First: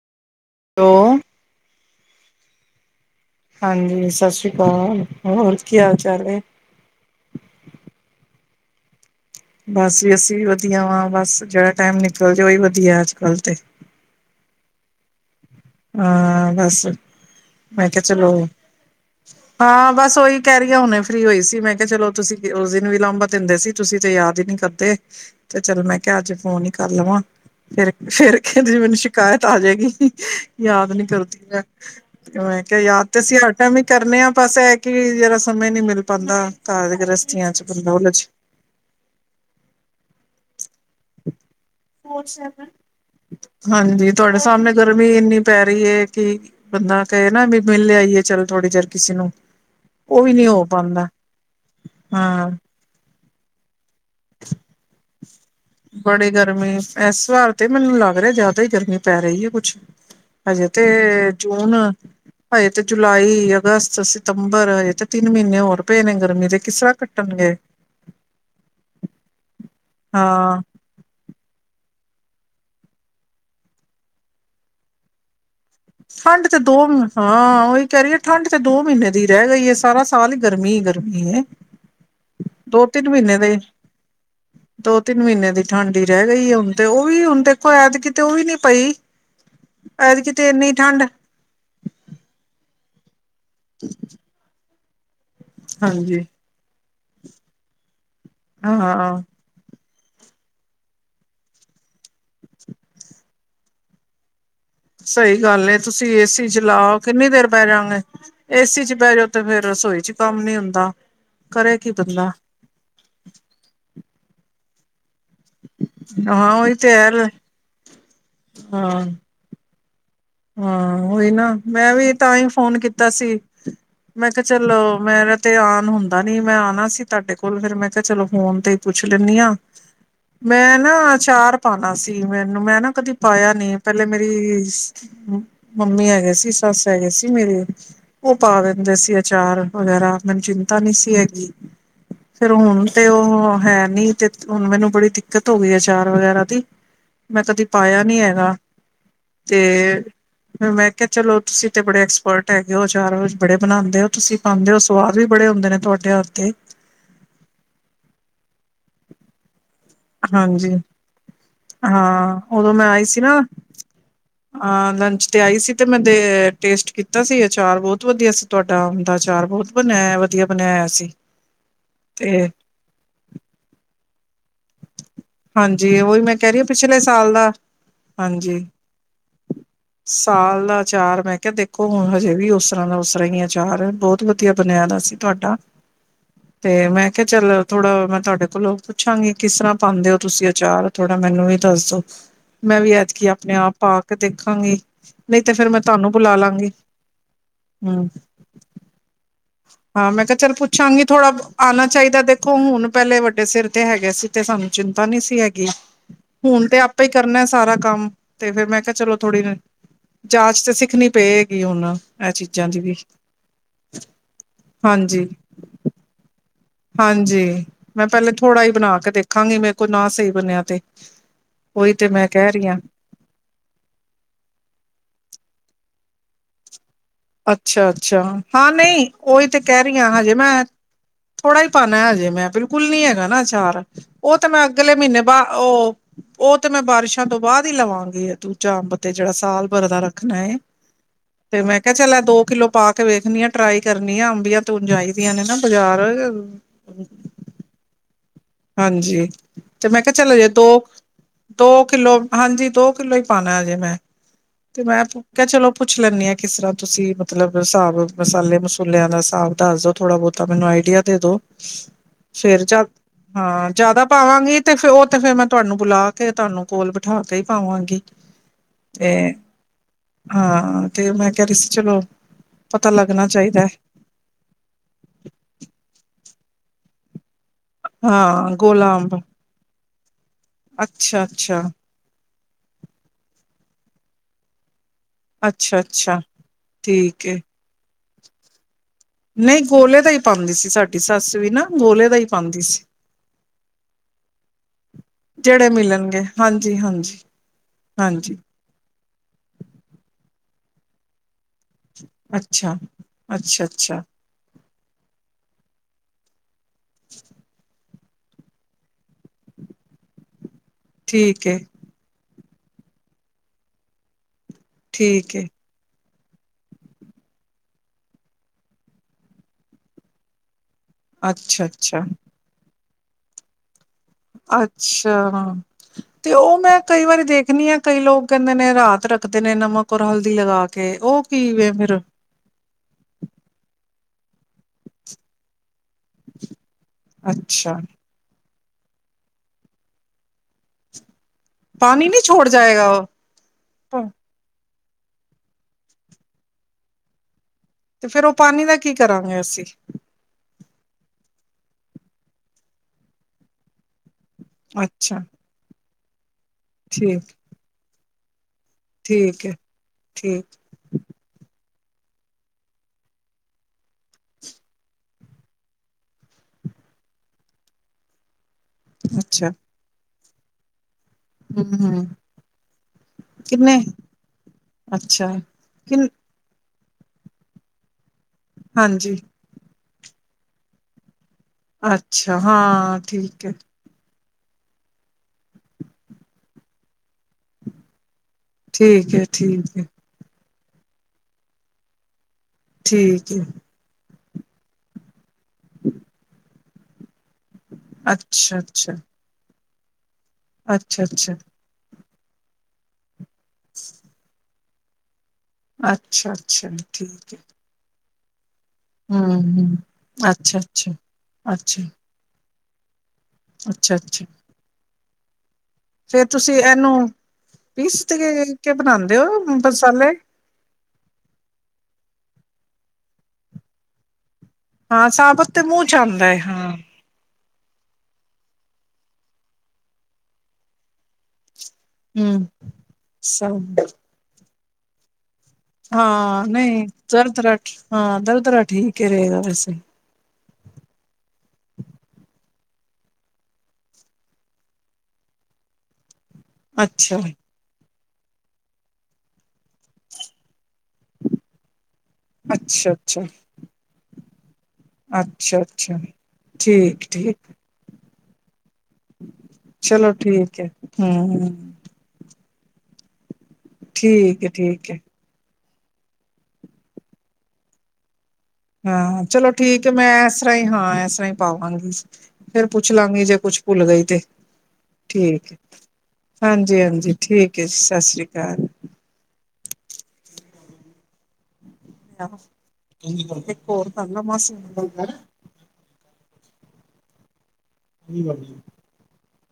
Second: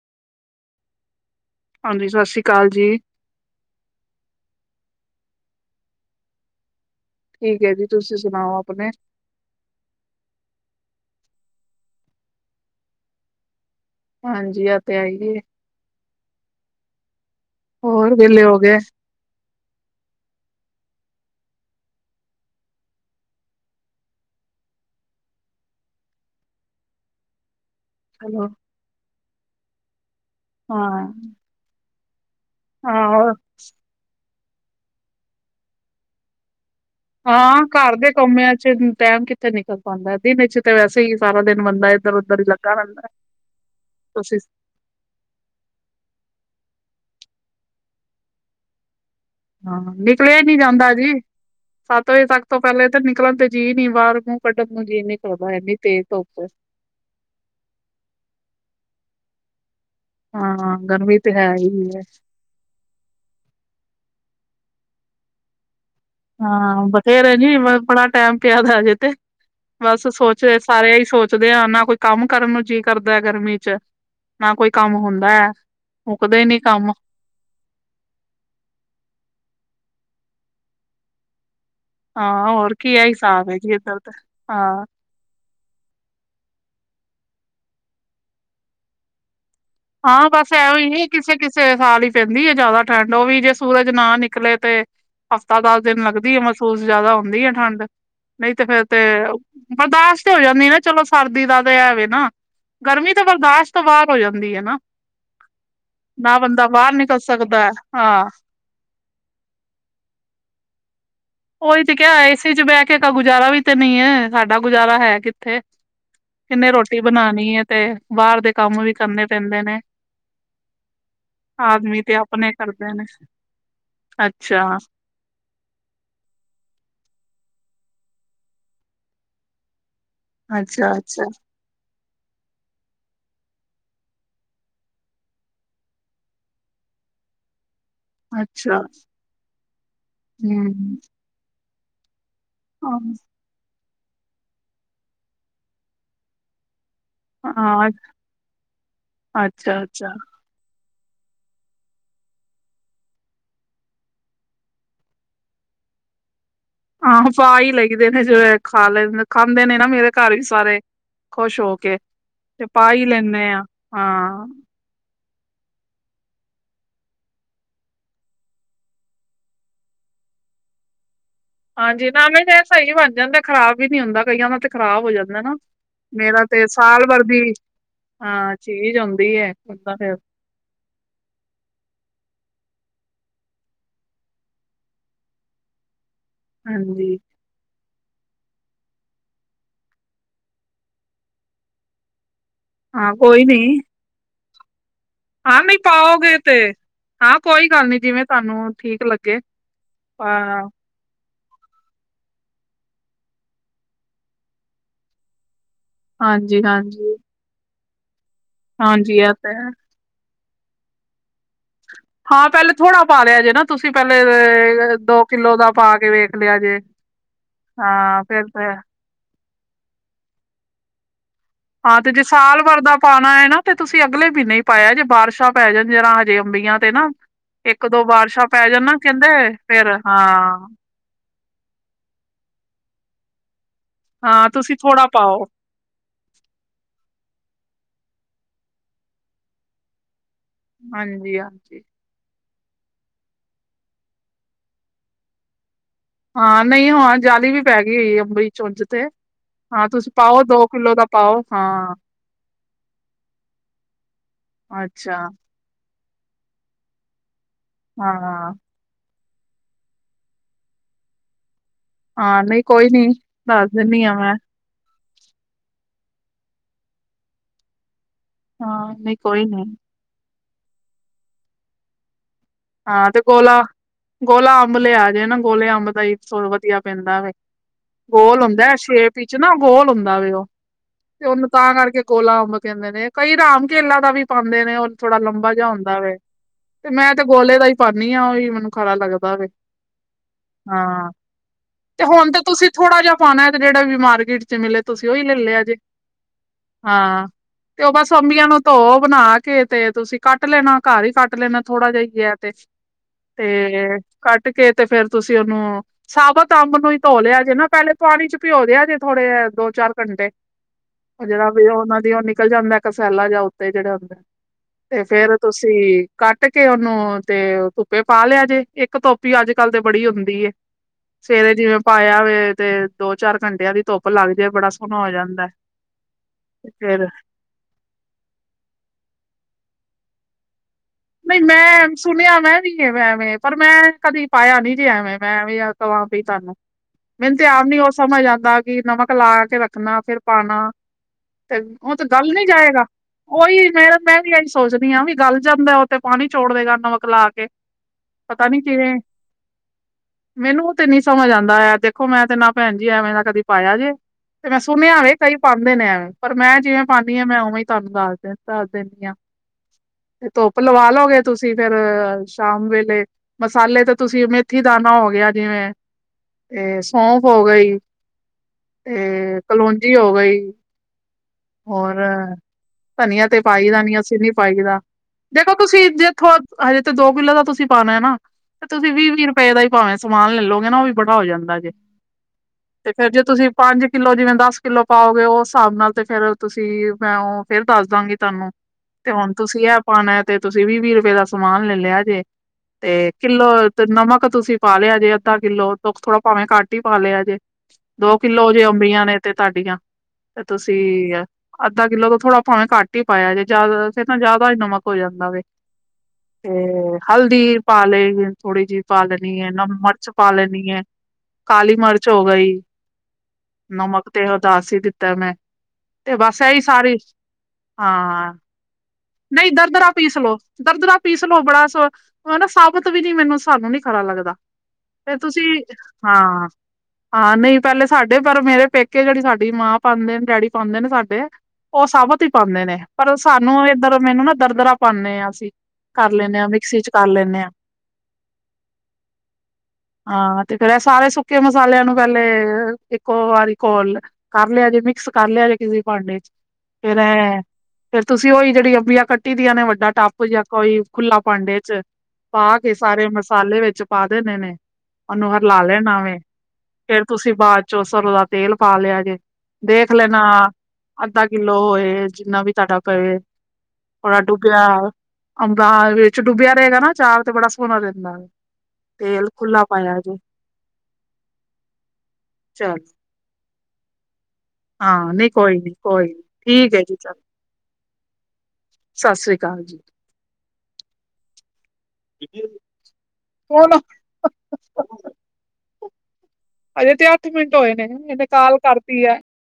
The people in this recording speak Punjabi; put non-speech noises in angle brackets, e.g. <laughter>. ਹਲੋ। ਹਾਂਜੀ, ਸਤਿ ਸ੍ਰੀ ਅਕਾਲ ਜੀ। ਹਾਂਜੀ, ਸਤਿ ਸ੍ਰੀ ਅਕਾਲ, ਹੋਰ ਕੀ ਹਾਲ ਚਾਲ ਹੈ। ਠੀਕ ਹੈ ਜੀ, ਤੁਸੀਂ ਸੁਣਾਓ ਆਪਣੇ। ਬਸ ਵੀ ਅਸੀਂ ਵੀ ਵਧੀਆ ਵਾਂ ਬਸ ਜਿਹੜਾ ਟਾਈਮ ਨਿਕਲ ਜੇ ਉਹੀ ਵਧੀਆ ਅੱਜ ਕੱਲ ਤੇ। ਹਾਂਜੀ ਆ ਤੇ ਹੈ ਹੀ ਹੇ ਹਾਂ ਬੱਸ ਮੈਂ ਕੇਹਾ ਹੋਰ ਚਲੋ ਵਿਹਲੇ ਹੋ ਗਏ ਹਾਂ ਬਸ ਉਹੀ ਕਹਿ ਰਹੀਏ ਹੁਣੇ ਫ੍ਰਰੀ ਹੋਈ ਸੀ ਮੈਂ ਕਿਹਾ ਚਲੋ ਤੁਸੀਂ ਉਸ ਦਿਨ ਵੀ ਲਾਂਬਾ ਦਿੰਦੇ ਸੀ ਤੁਸੀਂ ਤੇ ਯਾਦ ਹੀ ਨਿ ਕਰਦੇ ਤੇ ਚਲ ਮੈਂ ਕਿਹਾ ਅੱਜ ਫੋਨ ਹੀ ਕਰ ਲਵਾਂ ਫਿਰ ਫੇਰ ਚਲੋ ਕਹਿੰਦੇ ਜ ਮੈਨੂੰ ਸ਼ਿਕਾਇਤ ਆ ਜਾਏਗੀ ਯਾਦ ਨਹੀ ਹਾਂ ਕਰਦੀ ਮੈਂ ਮੈਂ ਕਿਹਾ ਯਾਦ ਤੇ ਹਾਂ ਅਸੀਂ ਹਰ ਟਾਇਮ ਵੀ ਕਰਨੇ ਆਾਂ ਬਸ ਇਹ ਕਿ ਜਰਾ ਸਮੇਂ ਨਹੀਂ ਮਿਲ ਪਾਂਦਾ ਘਰ ਗ੍ਰਸਤੀਆਂ ਹਾਂ ਚ ਬੰਦਾ ਘਰ ਦੇ ਉਲਝ ਕੰਮਿਆਂ ਚ ਟਾਈਮ ਕਿੱਥੇ ਨਿਕਲ ਪਾਂਦਾ ਦਿਨ ਚ ਤੇ ਵੈਸੇ ਹੀ ਸਾਰਾ ਦਿਨ ਬੰਦਾ ਇੱਧਰ ਉੱਧਰ ਹੀ ਲੱਗਾ ਰਹਿੰਦਾ ਏ ਹਾਂਜੀ ਤੁਹਾਡੇ ਸਾਹਮਣੇ ਗਰਮੀ ਇੰਨੀ ਪੈ ਰਹੀ ਹੈ ਕਿ ਬੰਦਾ ਏਹ ਨਾ ਦੇ ਮਿਲ ਆਈਏ ਚੱਲ ਥੋੜ੍ਹੀ ਚਿਰ ਹਾਂ ਨਿਕਲਿਆ ਨੀ ਜਾਂਦਾ ਜੀ ਸੱਤ ਵਜੇ ਤੱਕ ਹਾਂ ਤੋਂ ਪਹਿਲੇ ਤੇ ਨਿਕਲਣ ਦੇ ਇੰਨੀ ਤੇਜ਼ ਬੜੀ ਧੁੱਪ ਗਰਮੀ ਇਸ ਵਾਰ ਤੇ ਮੈਨੂੰ ਲੱਗ ਰਿਹਾ ਜਿਆਦਾ ਹੀ ਗਰਮੀ ਪੈ ਰਹੀ ਹੈ ਕੁੱਛ ਹਜੇ ਹਾਂ ਤੇ ਗਰਮੀ ਹੈ ਹੀ ਜੂਨ ਹੈ ਹਜੇ ਤੇ ਜੁਲਾਈ, ਅਗਸਤ, ਸਤੰਬਰ ਪਰ ਹਜੇ ਤੇ ਤਿੰਨ ਮਹੀਨੇ ਹੋਰ ਪਏ ਨੇ ਗਰਮੀ ਦੇ ਕਿਸ ਹਾਂ ਤਰ੍ਹਾਂ ਬਤੇਰਾ ਹ ਕੱਟਣਗੇ ਜੀ ਬੜਾ ਟੈਮ ਪਿਆ ਦਾ ਹਜੇ ਤੇ ਬਸ ਸੋਚਦੇ ਹਾਂ ਸਾਰੇ ਹੀ ਸੋਚਦੇ ਆ ਨਾ ਕੁਛ ਕੰਮ ਕਰਨ ਨੂੰ ਜੀਅ ਕਰਦਾ ਗਰਮੀ ਚ ਨਾ ਕੋਈ ਕੰਮ ਹੁੰਦਾ ਹੈ। ਮੁੱਕਦਾ ਠੰਢ ਹੀ ਤੇ ਨੀ ਦੋ ਕੰਮ ਮ ਹਾਂ ਉਹੀ ਕਹਿ ਰਹੀ ਹੈ ਠੰਢ ਤੇ ਦੋ ਮਹੀਨੇ ਦੀ ਰਹਿ ਗਈਏ ਸਾਰਾ ਸਾਲ ਗਰਮੀ ਹੀ ਗਰਮੀ ਹੇ ਹਾਂ ਹੋਰ ਦੋ ਕੀ ਹੈ ਤਿੰਨ ਮਹੀਨੇ ਹਿਸਾਬ ਦੇ, ਹੈ ਜੀ ਇੱਧਰ ਤੇ ਹਾਂ ਦੋ ਤਿੰਨ ਮਹੀਨੇ ਦੀ ਠੰਡੀ ਰਹਿ ਗਈ ਹੈ ਹੁਣ ਤੇ ਉਹ ਉਹ ਵੀ ਹੁਣ ਦੇਖੋ ਐਤ ਕਿ ਤੇ ਉਹ ਵੀ ਨੀ ਪਈ ਹਾਂ ਐਤਕੀ ਤੇ ਬਸ ਇੰਨੀ ਐੋ ਹੋ ਈ ਠੰਡ ਏ ਕਿਸੇ ਕਿਸੇ ਸਾਲ ਹੀ ਪੈਂਦੀ ਹੈ ਜ਼ਿਆਦਾ ਠੰਡ ਓ ਵੀ ਜੇ ਸੂਰਜ ਨਾ ਨਿਕਲੇ ਤੇ ਹਫ਼ਤਾ ਦਸ ਦਿਨ ਹਾਂਜੀ ਲੱਗਦੀ ਹੈ ਮਹਿਸੂਸ ਜਿਆਦਾ ਹੁੰਦੀ ਆ ਠੰਡ ਨਹੀਂ ਤੇ ਫੇਰ ਤੇ ਹਾਂ ਬਰਦਾਸ਼ਤ ਹੋ ਜਾਂਦੀ ਨਾ ਚਲੋ ਸਰਦੀ ਦਾ ਤੇ ਇਹ ਵੇ ਨਾ ਗਰਮੀ ਤਾਂ ਬਰਦਾਸ਼ਤ ਤੋਂ ਬਾਹਰ ਹੋ ਜਾਂਦੀ ਹੈ ਨਾ ਸਹੀ ਗੱਲ ਏ ਤੁਸੀਂ ਨਾ ਏਸੀ ਚ ਬੰਦਾ ਬਾਹਰ ਲਾਓ ਨਿਕਲ ਕਿੰਨੀ ਦੇਰ ਸਕਦਾ ਪੈ ਹੈ। ਜਾਗੇ ਹਾਂ ਏਸੀ ਚ ਬਹਿ ਜਾਓ ਤੇ ਫਿਰ ਰਸੋਈ ਚ ਕੰਮ ਨੀ ਹੁੰਦਾ ਕਰੇ ਉਹੀ ਕੀ ਤੇ ਕਿਹਾ ਹੇ ਬੰਦਾ ਏਸੀ ਚ ਬਹਿ ਕੇ ਗੁਜ਼ਾਰਾ ਵੀ ਤੇ ਨਹੀਂ ਸਾਡਾ ਗੁਜ਼ਾਰਾ ਹੈ ਕਿੱਥੇ ਹਾਂ ਕਿਨੇ ਉਹੀ ਤੇ ਰੋਟੀ ਹੈ ਬਣਾਉਣੀ ਹੈ ਤੇ ਬਾਹਰ ਦੇ ਕੰਮ ਵੀ ਹਾਂ ਕਰਨੇ ਪੈਂਦੇ ਨੇ ਹਾਂ ਉਹੀ ਨਾ ਮੈਂ ਆਦਮੀ ਵੀ ਤੇ ਤਾਂ ਹੀ ਆਪਣੇ ਫੋਨ ਕਰਦੇ ਨੇ ਕੀਤਾ ਸੀ ਮੈਂ ਕਿਹਾ ਅੱਛਾ ਚਲੋ ਮੇਰਾ ਤੇ ਆਨ ਹੁੰਦਾ ਨਹੀਂ ਮੈਂ ਆਉਣਾ ਸੀ ਤੁਹਾਡੇ ਕੋਲ ਫਿਰ ਮੈਂ ਕਿਹਾ ਚਲੋ ਫੋਨ ਤੇ ਹੀ ਪੁੱਛ ਲੈਂਨੀ ਆ ਮੈਂ ਨਾ ਅੱਛਾ ਅੱਛਾ ਅਚਾਰ ਪਾਣਾ ਸੀ। ਮੈਨੂੰ, ਮੈਂ ਨਾ ਕਦੀ ਪਾਇਆ ਨੀ, ਪਹਿਲੇ ਮੇਰੀ ਸ ਮੰਮੀ ਹੈ ਗਏ ਸੀ, ਸੱਸ ਹੈ ਗੇ ਸੀ ਮੇਰੇ ਉਹ ਪਾ ਅੱਛਾ ਲੈਂਦੇ ਸੀ ਆਚਾਰ ਵਗੈਰਾ, ਮੈਨੂੰ ਚਿੰਤਾ ਨੀ ਹਮ ਸੀ ਹੈਗੀ। ਫਿਰ ਹੁਣ ਤੇ ਉਹ ਹੈ ਨੀ, ਤੇ ਹੁਣ ਮੈਨੂੰ ਬੜੀ ਦਿੱਕਤ ਹੋ ਗਈ ਐ, ਅਚਾਰ ਵਗੈਰਾ ਦੀ। ਮੈਂ ਕਦੀ ਹਾਂ ਪਾਇਆ ਨੀ ਹੈਗਾ। ਤੇ ਅੱਛਾ ਅੱਛਾ। ਮੈਂ ਕਿਆ ਚਲੋ ਤੁਸੀਂ ਤੇ ਬੜੇ ਐਕਸਪਰਟ ਹੈਗੇ ਓ, ਅਚਾਰ ਬੜੇ ਬਣਾਂਦੇ ਓ, ਤੁਸੀਂ ਪਾਂਦੇ ਓ ਸਵਾਦ ਵੀ ਬੜੇ ਹੁੰਦੇ ਨੇ। ਤੁਆਡੇ ਹੱਥ ਦੇ ਆਹੋ ਪਾ ਈ ਲਈਦੇ ਨੇ, ਜੇੜੇ ਖਾ ਲੈਂ, ਖਾਂਦੇ ਨੇ ਨਾ ਮੇਰੇ ਘਰ ਵੀ ਹਾਂਜੀ ਸਾਰੇ। ਖੁਸ਼ ਹੋ ਕੇ ਹਾਂ ਤੇ ਉਦੋਂ ਮੈਂ ਪਾ ਹੀ ਆਈ ਸੀ ਨਾ, ਲੈਂਦੇ ਆ ਹਾਂ ਅਹ ਲੰਚ ਤੇ ਆਈ ਸੀ ਤੇ ਮੈਂ ਦੇ ਟੇਸਟ ਕੀਤਾ ਸੀ ਅਚਾਰ ਬਹੁਤ ਵਧੀਆ ਸੀ ਤੁਆਡਾ, ਅੰਮ ਦਾ ਆਚਾਰ ਬਹੁਤ ਬਣਿਆ ਹੋਇਆ ਵਧੀ ਵਧੀਆ ਬਣਿਆ ਹੋਇਆ ਸੀ। ਹਾਂਜੀ ਨਾਲੇ ਤੇ ਏ ਸਹੀ ਬਣ ਜਾਂਦਾ, ਖ਼ਰਾਬ ਵੀ ਨੀ ਹੁੰਦਾ। ਕਈਆਂ ਦਾ ਤੇ ਖ਼ਰਾਬ ਹੋ ਜਾਂਦਾ। ਨਾ ਹਾਂਜੀ ਓਈ ਮੈਂ ਮੇਰਾ ਕਹਿ ਰਹੀ ਆਂ, ਤੇ ਪਿਛਲੇ ਭਰ ਸਾਲ ਦੀ ਦਾ ਹਾਂ ਹਾਂਜੀ, ਚੀਜ਼ ਆਉਂਦੀ ਹੈ ਬੰਦਾ ਫਿਰ ਸਾਲ ਦਾ ਅਚਾਰ ਮੈਂ ਕਿਆ ਦੇਖੋ ਹੁਣ ਹਜੇ ਵੀ ਉਸ ਤਰਾਂ ਦਾ ਉਸ ਤਰਾ ਈ ਆ ਆਚਾਰ ਬਹੁਤ ਵਧੀਆ ਬਣਿਆ ਦਾ ਸੀ ਤੁਹਾਡਾ। ਤੇ ਮੈਂ ਹਾਂਜੀ ਕਿਹਾ ਚੱਲ ਥੋੜਾ ਮੈਂ ਤੁਆਡੇ ਕੋਲੋਂ ਪੁੱਛਾਂਗੀ, ਕਿਸ ਤਰ੍ਹਾਂ ਪਾਂਦੇ ਓ ਤੁਸੀਂ ਅਚਾਰ, ਥੋੜਾ ਮੈਨੂੰ ਵੀ ਦੱਸਦੋ। ਮੈਂ ਵੀ ਹਾਂ ਐਤਕੀਂ ਕੋਈ ਆਪਣੇ ਨੀ ਆਪ ਪਾ ਕੇ ਦੇਖਾਂਗੀ। ਤੇ ਹਾਂ ਫੇਰ ਨਹੀਂ ਮੈਂ ਤੁਹਾਨੂੰ ਬੁਲਾ ਪਾਓਗੇ ਲਾਂਗੀ ਤੇ, ਹਾਂ ਕੋਈ ਗੱਲ ਨੀ ਹਮ ਜਿਵੇਂ ਤਾਨੂੰ ਠੀਕ ਲੱਗੇ। ਹਾਂ ਮੈਂ ਕਿਆ ਚੱਲ ਪਾ। ਪੁੱਛਾਂਗੀ ਥੋੜਾ ਬ ਆਣਾ ਚਾਈਦਾ ਦੇਖੋ ਹੁਣ, ਪਹਿਲੇ ਵੱਡੇ ਸਿਰ ਤੇ ਹੈਗੇ ਸੀ ਤੇ ਸਾਨੂੰ ਚਿੰਤਾ ਨੀ ਸੀ ਹੈਗੀ। ਹਾਂਜੀ ਹੁਣ ਤੇ ਆਪਾਂ ਈ ਹਾਂਜੀ ਕਰਨਾ ਐ ਸਾਰਾ। ਕੰਮ ਤੇ ਫੇਰ ਮੈਂ ਕਿਹਾ ਚਲੋ ਹਾਂਜੀ ਇਹ ਥੋੜੀ ਤੇ ਹੈ ਜਾਂਚ ਤੇ ਸਿੱਖਣੀ ਪਏਗੀ ਹੁਣ। ਇਹ ਹਾਂ ਚੀਜ਼ਾਂ ਪਹਿਲੇ ਦੀ ਵੀ ਥੋੜ੍ਹਾ ਪਾ ਲਿਆ ਜੇ ਨਾ ਤੁਸੀਂ, ਪਹਿਲੇ ਏ-ਅ-ਏ ਦੋ ਹਾਂਜੀ ਕਿੱਲੋ ਦਾ ਪਾ ਕੇ ਵੇਖ ਲਿਆ ਜੇ। ਹਾਂਜੀ, ਮੈਂ ਹਾਂ ਪਹਿਲੇ ਫੇਰ ਥੋੜ੍ਹਾ ਹੀ ਤੇ ਬਣਾ ਕੇ ਦੇਖਾਂਗੀ। ਮੇ ਕੋ ਨਾ ਸਹੀ ਬਣਿਆ ਤੇ। ਉਹੀ ਹਾਂ ਤੇ ਜੇ ਮੈਂ ਕਹਿ ਸਾਲ ਰਹੀ ਹਾਂ ਵਰ ਦਾ ਪਾਣਾ ਐ ਨਾ ਤੇ ਤੁਸੀਂ ਅਗਲੇ ਹੀ ਪਾਇਆ ਜੇ ਬਾਰਸ਼ਾਂ ਪੈ ਜਣ ਜਰਾਂ ਹਜੇ ਅੰਬੀਆਂ ਤੇ ਨਾ। ਇੱਕ ਅੱਛਾ ਦੋ ਅੱਛਾ ਬਾਰਸ਼ਾਂ ਪੈ ਹਾਂ ਜਾਣ ਨਾ ਨਹੀਂ ਕਹਿੰਦੇ, ਫੇਰ ਹਾਂ। ਥੋੜ੍ਹਾ ਹੀ ਪਾਣਾ ਹਜੇ ਮੈਂ, ਬਿਲਕੁਲ ਨੀ ਹੈਗਾ ਨਾ ਆਚਾਰ। ਉਹ ਤੇ ਹਾਂ ਮੈਂ ਤੁਸੀਂ ਅਗਲੇ ਥੋੜਾ ਮਹੀਨੇ ਪਾਓ ਬਾ-ਓਹ, ਓਹ ਤੇ ਮੈਂ ਬਾਰਿਸ਼ਾਂ ਤੋਂ ਬਾਦ ਹੀ ਲਵਾਂਗੇ, ਦੂਜਾ ਅੰਬ ਤੇ ਜਿਹੜਾ ਸਾਲ ਭਰ ਦਾ ਰੱਖ ਹਾਂਜੀ ਹਾਂਜੀ। ਪਹਿਲਾਂ ਦੋ ਕਿੱਲੋ ਪਾ ਕੇ ਵੇਖਣੀ ਆ ਟਰਾਈ ਕਰਨੀ ਆ, ਅੰਬੀਆਂ ਧੋਣ ਜਾਹੀਦੀਆਂ ਨੇ ਨਾ। ਬਾਜ਼ਾਰ ਹਾਂ ਨਹੀਂ ਹਾਂ, ਜਾਲੀ ਵੀ ਪੈ ਗਈ ਹੋਈ ਹੈ ਅੰਬਰੀ। ਹਾਂਜੀ ਤੇ ਮੈਂ ਕਿਹਾ ਚੱਲ ਹਜੇ ਦੋ, ਕਿੱਲੋ ਦਾ ਪਾਓ ਦੋ ਹਾਂ ਕਿਲੋ, ਹਾਂ ਹਾਂਜੀ ਦੋ ਕਿੱਲੋ ਈ ਪਾਣਾ ਅਜੇ ਮੈਂ, ਤੇ ਮੈਂ ਅੱਛਾ ਕਿਹਾ ਪੁੱਛ ਲੈਣੀ ਹਾਂ ਕਿਸ ਤਰ੍ਹਾਂ ਤੁਸੀਂ ਮਤ ਲਬ ਹਿਸਾਬ ਹਾਂ ਮਸਾਲੇ ਮਸੂਲਿਆਂ ਦਾ ਸਾਬ ਦੱਸ ਦੋ ਥੋੜਾ ਬਹੁਤਾ ਮੈਨੂੰ ਆਈਡੀਆ ਦੇ ਦੋ। ਹਾਂ ਫੇਰ ਨਹੀਂ ਕੋਈ ਜਦ ਨੀ ਦੱਸ ਹਾਂ ਦਿੰਦੀ ਜਿਆਦਾ ਆ ਮੈਂ ਪਾਵਾਂਗੀ ਤੇ ਫੇ ਉਹ ਤੇ ਫੇਰ ਮੈਂ ਤੁਆਨੂੰ ਬੁਲਾ ਕੇ, ਤੁਹਾਨੂੰ ਕੋਲ ਬਿਠਾ ਕੇ ਈ ਪਾਵਾਂਗੀ। ਹਾਂ ਤੇ ਨਹੀਂ ਕੋਈ ਨੀ। ਹਾਂ ਤੇ ਮੈਂ ਕਹਿ ਰਹੀ ਸੀ ਚਲੋ ਪਤਾ ਹਾਂ ਤੇ ਲੱਗਣਾ ਗੋਲਾ, ਚਾਹੀਦਾ ਗੋਲਾ ਅੰਬ ਲਿਆ ਜੇ ਨਾ। ਗੋਲੇ ਅੰਬ ਦਾ ਈ। ਸੁਰ ਵਧੀਆ ਪੈਂਦਾ ਵੇ। ਹੈ ਗੋਲ ਹਾਂ ਹੁੰਦਾ ਗੋਲਾ ਅੰਬ ਛੇਪ ਇਚ ਨਾ ਗੋਲ ਹੁੰਦਾ ਵੇ ਉਹ। ਅੱਛਾ ਤੇ ਓਨੂੰ ਅੱਛਾ ਤਾਂ ਕਰਕੇ ਗੋਲਾ ਅੰਬ ਕਹਿੰਦੇ ਨੇ। ਕਈ ਰਾਮ ਕੇਲਾ ਦਾ ਵੀ ਪਾਉਂਦੇ ਨੇ ਉਹ ਥੋੜਾ ਲੰਬਾ ਜਿਹਾ ਅੱਛਾ ਹੁੰਦਾ ਵੇ, ਅੱਛਾ ਤੇ ਮੈਂ ਤੇ ਠੀਕ ਏ ਗੋਲੇ ਦਾ ਈ ਪਾਨੀ ਆਂ, ਓਹੀ ਮੈਨੂੰ ਖਰਾ ਲੱਗਦਾ ਵੇ, ਨਹੀਂ ਗੋਲੇ ਦਾ ਹੀ ਪਾਉਂਦੀ ਸੀ ਸਾਡੀ ਹਾਂ। ਸੱਸ ਵੀ ਨਾ ਤੇ ਗੋਲੇ ਦਾ ਹੀ ਹੁਣ ਤੇ ਪਾਉਂਦੀ ਤੁਸੀਂ ਸੀ ਥੋੜਾ ਜਿਹਾ ਪਾਣਾ ਐ ਜਿਹੜਾ ਵੀ ਮਾਰਕੀਟ ਚ ਮਿਲੇ ਤੁਸੀਂ ਉਈ ਲੈ ਲਿਆ ਜਿਹੜੇ ਜੇ। ਮਿਲਣਗੇ ਹਾਂਜੀ ਹਾਂਜੀ ਹਾਂ ਤੇ ਓਹ ਬਸ ਹਾਂਜੀ ਅੰਬੀਆਂ ਨੂੰ ਧੋ ਬਣਾ ਕੇ ਤੇ ਤੁਸੀਂ। ਕੱਟ ਲੈਣਾ ਘਰ ਈ ਕੱਟ ਲੈਣਾ ਥੋੜ- ਜਿਹਾ ਤੇ। ਅੱਛਾ ਅੱਛਾ ਤੇ ਅੱਛਾ ਕੱਟ ਕੇ ਤੇ ਫੇਰ ਤੁਸੀਂ ਉਹਨੂੰ ਸਾਬਕ ਤ ਅੰਮ ਨੂੰ ਹੀ ਧੋ ਲਿਆ ਜੇ ਨਾ, ਪਹਿਲੇ ਪਾਣੀ ਚ ਭਿਓ ਲਿਆ ਜੇ ਥੋੜੇ ਆ, ਦੋ ਚਾਰ ਘੰਟੇ। ਉਹ ਠੀਕ ਜਿਹੜਾ ਏ ਵੀ ਉਹ ਓਨਾ ਦੀ ਉਹ ਨਿਕਲ ਜਾਂਦਾ ਕਸੈਲਾ ਜਿਹੜਾ ਉਤੇ ਹੂੰਦਾ। ਤੇ ਫੇਰ ਠੀਕ ਏ ਤੁਸੀਂ ਕੱਟ ਕੇ ਉਹਨੂੰ ਤੇ ਧੁੱਪੇ ਪਾ ਲਿਆ ਜੇ ਇੱਕ ਧੁੱਪ ਹੀ ਅੱਜ ਕੱਲ ਤੇ ਬੜੀ ਹੁੰਦੀ ਏ। ਸਵੇਰੇ ਅੱਛਾ ਜਿਵੇਂ ਅੱਛਾ ਪਾਇਆ ਹੋਵੇ ਤੇ ਦੋ -ਚਾਰ ਘੰਟਿਆਂ ਦੀ ਧੁੱਪ ਲੱਗ ਜਾਏ ਬੜਾ ਸੋਹਣਾ ਹੋ ਜਾਂਦਾ। ਅੱਛਾ। ਤੇ ਉਹ ਮੈਂ ਕਈ ਫੇਰ ਵਾਰੀ ਦੇਖਣੀ ਆ ਕਈ ਲੋਕ ਕਹਿੰਦੇ ਨੇ ਰਾਤ ਨੇ ਨਮਕ ਔਰ ਹਲਦੀ ਲਗਾ ਕੇ ਉਹ ਨਹੀਂ ਕੀ ਵੇ ਮੈਂ, ਫਿਰ ਸੁਣਿਆ ਮੈਂ ਨੀ ਐਵੇ, ਐਵੇਂ ਪਰ ਮੈਂ ਕਦੀ ਪਾਇਆ ਨੀ ਜੇ ਐਵੇਂ ਮੈਂ। ਕਵਾ ਵੀ ਤੁਹਾਨੂੰ, ਮੈਨੂੰ ਤੇ ਆਪ ਅੱਛਾ ਨੀ ਉਹ ਸਮਝ ਆਉਂਦਾ। ਕਿ ਨਮਕ ਲਾ ਕੇ ਰੱਖਣਾ। ਫੇਰ ਪਾਣਾ। ਫੇਰ ਤੇ ਉਹ ਤੇ ਗਲ ਨੀ ਜਾਏਗਾ। ਉਹੀ ਮੈਂ ਉਹ ਮੈਂ ਵੀ ਇਹੀ ਸੋਚਦੀ ਹਾਂ, ਵੀ ਗਲ਼ ਜਾਂਦਾ। ਤੇ ਪਾਣੀ ਛੋੜ ਦੇਗਾ ਨਮਕ ਲਾ ਕੇ‌। ਤੇ ਫੇਰ ਉਹ ਪਤਾ ਨੀ ਪਾਣੀ ਦਾ ਕੀ ਕਿਵੇਂ, ਕਰਾਂਗੇ ਅਸੀਂ ਮੈਨੂੰ ਉਹ ਤੇ ਨਹੀਂ ਸਮਝ ਆਉਂਦਾ ਆ। ਦੇਖੋ ਮੈਂ ਤੇ ਨਾ ਭੈਣ ਜੀ ਐਵੇਂ ਨਾ ਕਦੀ ਪਾਇਆ ਜੇ, ਤੇ ਮੈਂ ਸੁਣਿਆਵੇ ਅੱਛਾ ਕਈ ਪਾਉਂਦੇ ਨੇ ਐਵੇਂ। ਪਰ ਮੈਂ ਜਿਵੇਂ ਪਾਉਦੀ ਹਾਂ ਠੀਕ ਮੈਂ ਉਵੇਂ ਤੁਹਾਨੂੰ ਦੱਸ ਦਿੱਤਾ ਦੱਸ ਦਿੰਦੀ ਹਾਂ। ਠੀਕ ਹੈ ਤੇ ਧੁੱਪ ਠੀਕ ਖੱਲੋਗੇ ਤੁਸੀਂ ਫੇਰ ਸ਼ਾਮ ਵੇਲੇ ਮਸਾਲੇ ਤਾਂ ਤੁਸੀਂ ਮੇਥੀ ਦਾਨਾ ਹੋ ਗਿਆ ਜਿਵੇਂ ਤੇ ਸੌਫ ਹੋ ਗਈ, ਤੇ ਅੱਛਾ ਕਲੋਂਜੀ ਹੋ ਗਈ। ਹਮ ਹੋਰ ਹਮ ਧਨੀਆ ਤੇ ਪਾਈ ਕਿੰਨੇ ਦਾ ਨੀ। ਅਸੀਂ ਨੀ ਪਾਈ ਦਾ। ਅੱਛਾ ਦੇਖੋ, ਤੁਸੀਂ ਕਿਨ ਜੇਥੋਂ ਹਜੇ ਤੇ ਦੋ ਕਿੱਲੋ ਦਾ ਤੁਸੀਂ ਪਾਉਣਾ ਹੈ, ਨਾ ਤੇ ਤੁਸੀਂ ਵੀਹ- ਹਾਂਜੀ ਵੀਹ ਰੁਪਏ ਦਾ ਹੀ ਪਾਵ ਸਮਾਨ ਲੈਲਓਗੇ। ਨਾ ਉਹ ਵੀ ਬੜਾ ਹੋ ਜਾਂਦਾ ਜੇ, ਅੱਛਾ ਤੇ ਹਾਂ ਫੇਰ ਜੇ ਠੀਕ ਤੁਸੀਂ ਹੈ ਪੰਜ ਕਿੱਲੋ ਜਿਵੇਂ ਦਸ ਕਿੱਲੋ ਪਾਓਗੇ। ਉਸ ਹਿਸਾਬ ਨਾਲ ਤੇ ਫੇਰ ਤੁਸੀਂ ਮੈਂ ਉਹ ਫੇਰ ਦੱਸ ਦਵਾਂਗੀ। ਤੁਹਾਨੂੰ ਤੇ ਠੀਕ ਹੈ ਹੁਣ ਤੁਸੀਂ ਠੀਕ ਹੈ ਆਪ ਤੇ ਤੁਸੀਂ ਵੀਹ- ਵੀਹ ਰੁਪਏ ਦਾ ਸਮਾਨ ਲੈ ਲਿਆ। ਜੇ ਤੇ ਠੀਕ ਹੈ ਕਿੱਲੋ ਤੇ ਨਮਕ- ਤੇ ਤੁਸੀਂ ਪਾ ਲਿਆ ਜੇ, ਅੱਧਾ ਕਿੱਲੋ ਤੋ ਥੋੜਾ ਭਾਵੇਂ ਘੱਟ ਹੀ ਪਾ ਲਿਆ ਜੇ। ਦੋ ਅੱਛਾ ਕਿੱਲੋਜੇ, ਅੱਛਾ ਅੰਬੀਆਂ ਨੇ ਤੇ ਤੁਹਾਡੀਆਂ। ਤੇ ਅੱਛਾ ਤੁਸੀਂ, ਅੱਛਾ ਅੱਧਾ ਕਿੱਲੋ ਤਾਂ ਥੋੜ੍ਹਾ ਭਾਵੇਂ ਘੱਟ ਹੀ ਪਾਇਆ ਜੇ। ਜਿਆਦਾ ਤਾਂ ਜਿਆਦਾ ਹੀ ਨਮਕ ਹੋ ਜਾਂਦਾ ਵੇ। ਅੱਛਾ ਤੇ ਅੱਛਾ ਠੀਕ ਹੈ ਹਲਦੀ ਪਾ ਲਏ ਥੋੜੀ ਜਿਹੀ ਪਾ ਲੈਣੀ ਹਮ ਹੈ। ਨਮ ਹਮ ਮਿਰਚ ਪਾ ਅੱਛਾ ਲਣੀ ਹੈ। ਅੱਛਾ ਕਾਲੀ ਅੱਛਾ ਮਿਰਚ ਹੋ ਗਈ। ਨਮਕ ਤੇ ਅੱਛਾ-ਅੱਛਾ ਉਰ ਦੱਸ ਹੀ ਦਿੱਤਾ। ਮੈਂ' ਤੇ ਫੇਰ ਬਸ ਤੁਸੀਂ ਐਹੀ ਸਾਰੀ। ਇਹਨੂੰ ਪੀਸ ਤੇ ਹਾਂ। ਕੇ ਬਣਾਉਂਦੇ ਹੋ ਨਹੀਂ ਦਰਦਰਾ ਮਸਾਲੇ ਪੀਸ ਲੋ, ਦਰਦਰਾ ਪੀਸ ਲੋ ਬੜਾ ਸ ਉਹ ਨਾ ਸਾਬਤ ਵੀ ਨੀ ਮੈਨੂੰ, ਸਾਨੂੰ ਨੀ ਖਰਾ ਲੱਗਦਾ। ਹਾਂ ਫੇਰ ਸਾਬਤ ਤੁਸੀਂ ਤੇ ਮੂੰਹ ਚ ਆਉਂਦਾ ਹੈ ਹਾਂ। ਹਾਂ ਨਹੀਂ ਪਹਿਲੇ ਸਾਡੇ ਪਰ ਮੇਰੇ ਪੇਕੇ ਜਿਹੜੀ, ਸਾਡੀ ਮਾਂ ਪਾਉਂਦੇ ਨੇ, ਡੈਡੀ ਪਾਉਂਦੇ ਨੇ ਸਾਡੇ ਉਹ ਸਾਬਤ ਹੀ ਹਮ ਪਾਉਂਦੇ ਨੇ। ਪਰ ਸਾਨੂੰ ਇਹ ਸਭ ਨਾ ਦਰਦਰਾ ਪ ਪਾਉਦੇ ਹਾਂ, ਅਸੀਂ। ਕਰ ਲੈਂਦੇ ਹਾਂ। ਮਿਕਸੀ ਨਹੀਂ ਚ ਕਰ ਲੈਂਦੇ ਹਾਂ ਦਰਦਦਾ ਹਾਂ, ਦਰਦਦਾ ਠੀਕ ਰਹੇਗਾ ਵੈਸੇ। ਹਾਂ। ਤੇ ਫਿਰ ਸਾਰੇ ਸੁ ਮਸਾਲਿਆਂ ਨੂੰ ਪਹਿਲੇ ਇੱਕੋ ਵਾਰੀ ਘੋਲ ਕਰ ਲਿਆ। ਜੇ ਮਿਕਸ ਕਰ ਲਿਆ ਜੇ ਕਿਸੇ ਭਾਂਡੇ ਚ ਫੇਰ ਅੱਛਾ। ਐ ਫੇਰ ਤੁਸੀਂ ਉਹੀ, ਜਿਹੜੀ ਅੰਬੀਆਂ ਕੱਟੀ ਦੀਆਂ ਨੇ ਵੱਡਾ ਟੱਪ ਜਾਂ ਕੋਈ ਖੁਲਾ ਭਾਂਡੇ ਚ ਪਾ ਕੇ। ਅੱਛਾ ਸਾਰੇ ਅੱਛਾ ਮਸਾਲੇ ਵਿੱਚ ਪਾ ਦੇਣੇ ਨੇ। ਉਹਨੂੰ ਹਰਲਾ ਅੱਛਾ-ਅੱਛਾ ਲੈਣਾਵੇਂ। ਫੇਰ ਤੁਸੀਂ ਠੀਕ-ਠੀਕ ਬਾਅਦ ਚੋਂ ਸਰੋਂਦਾ ਤੇਲ ਪਾ ਲਿਆ। ਜੇ ਦੇਖ ਚਲੋ ਲੈਣਾ ਠੀਕ ਹੈ ਅੱਧਾ ਕਿੱਲੋ ਹਮ ਹੋਏ ਜਿੰਨਾ ਵੀ <unintelligible> ਠੀਕ ਹੈ ਡੁਬਿਆ ਠੀਕ ਅ ਹੈ ਹਾਂ ਵਿੱਚ ਡੁੱਬਿਆ ਰਹੇਗਾ ਨਾ ਅਚਾਰ ਤੇ ਬੜਾ ਸੋਹਣਾ ਰਿੰਦਾ। ਹਾਂ ਚਲੋ ਠੀਕ ਹੈ। ਮੈਂ ਇਸ ਤਰ੍ਹਾਂ ਹੀ ਹਾਂ। ਇਸ ਤਰ੍ਹਾਂ ਹੀ ਪਾਵਾਂਗੀ। ਫੇਰ ਚਲ ਪੁੱਛ ਲਾਂਗੀ। ਜੇ ਕੁ ਕੁਛ ਭੁੱਲ ਗਈ, ਤੇ ਹਾਂ ਨਹੀਂ ਠੀਕ ਕੋਈ ਨੀ ਕੋਈ ਨੀ ਠੀਕ ਹਾਂਜੀ ਹੈ ਜੀ ਚਲ -ਹਾਂਜੀ ਠੀਕ ਹੈ ਜੀ। ਸਤਿ ਸ੍ਰੀ ਅਕਾਲ। <unintelligible> ਚਾਰ। ਏ ਹਾਂਜੀ। ਏਕ ਹੋਰ ਕਰ ਮਾਸੀ ਦੇ ਮੰਡੇ ਨੂੰ ਕਰ। ਹਜੇ ਤੇ ਅੱਠ ਮਿੰਟ ਹੋਏ ਨੇ ਇਹਨੇ ਕਾਲ ਕਰਤੀ ਹੈ।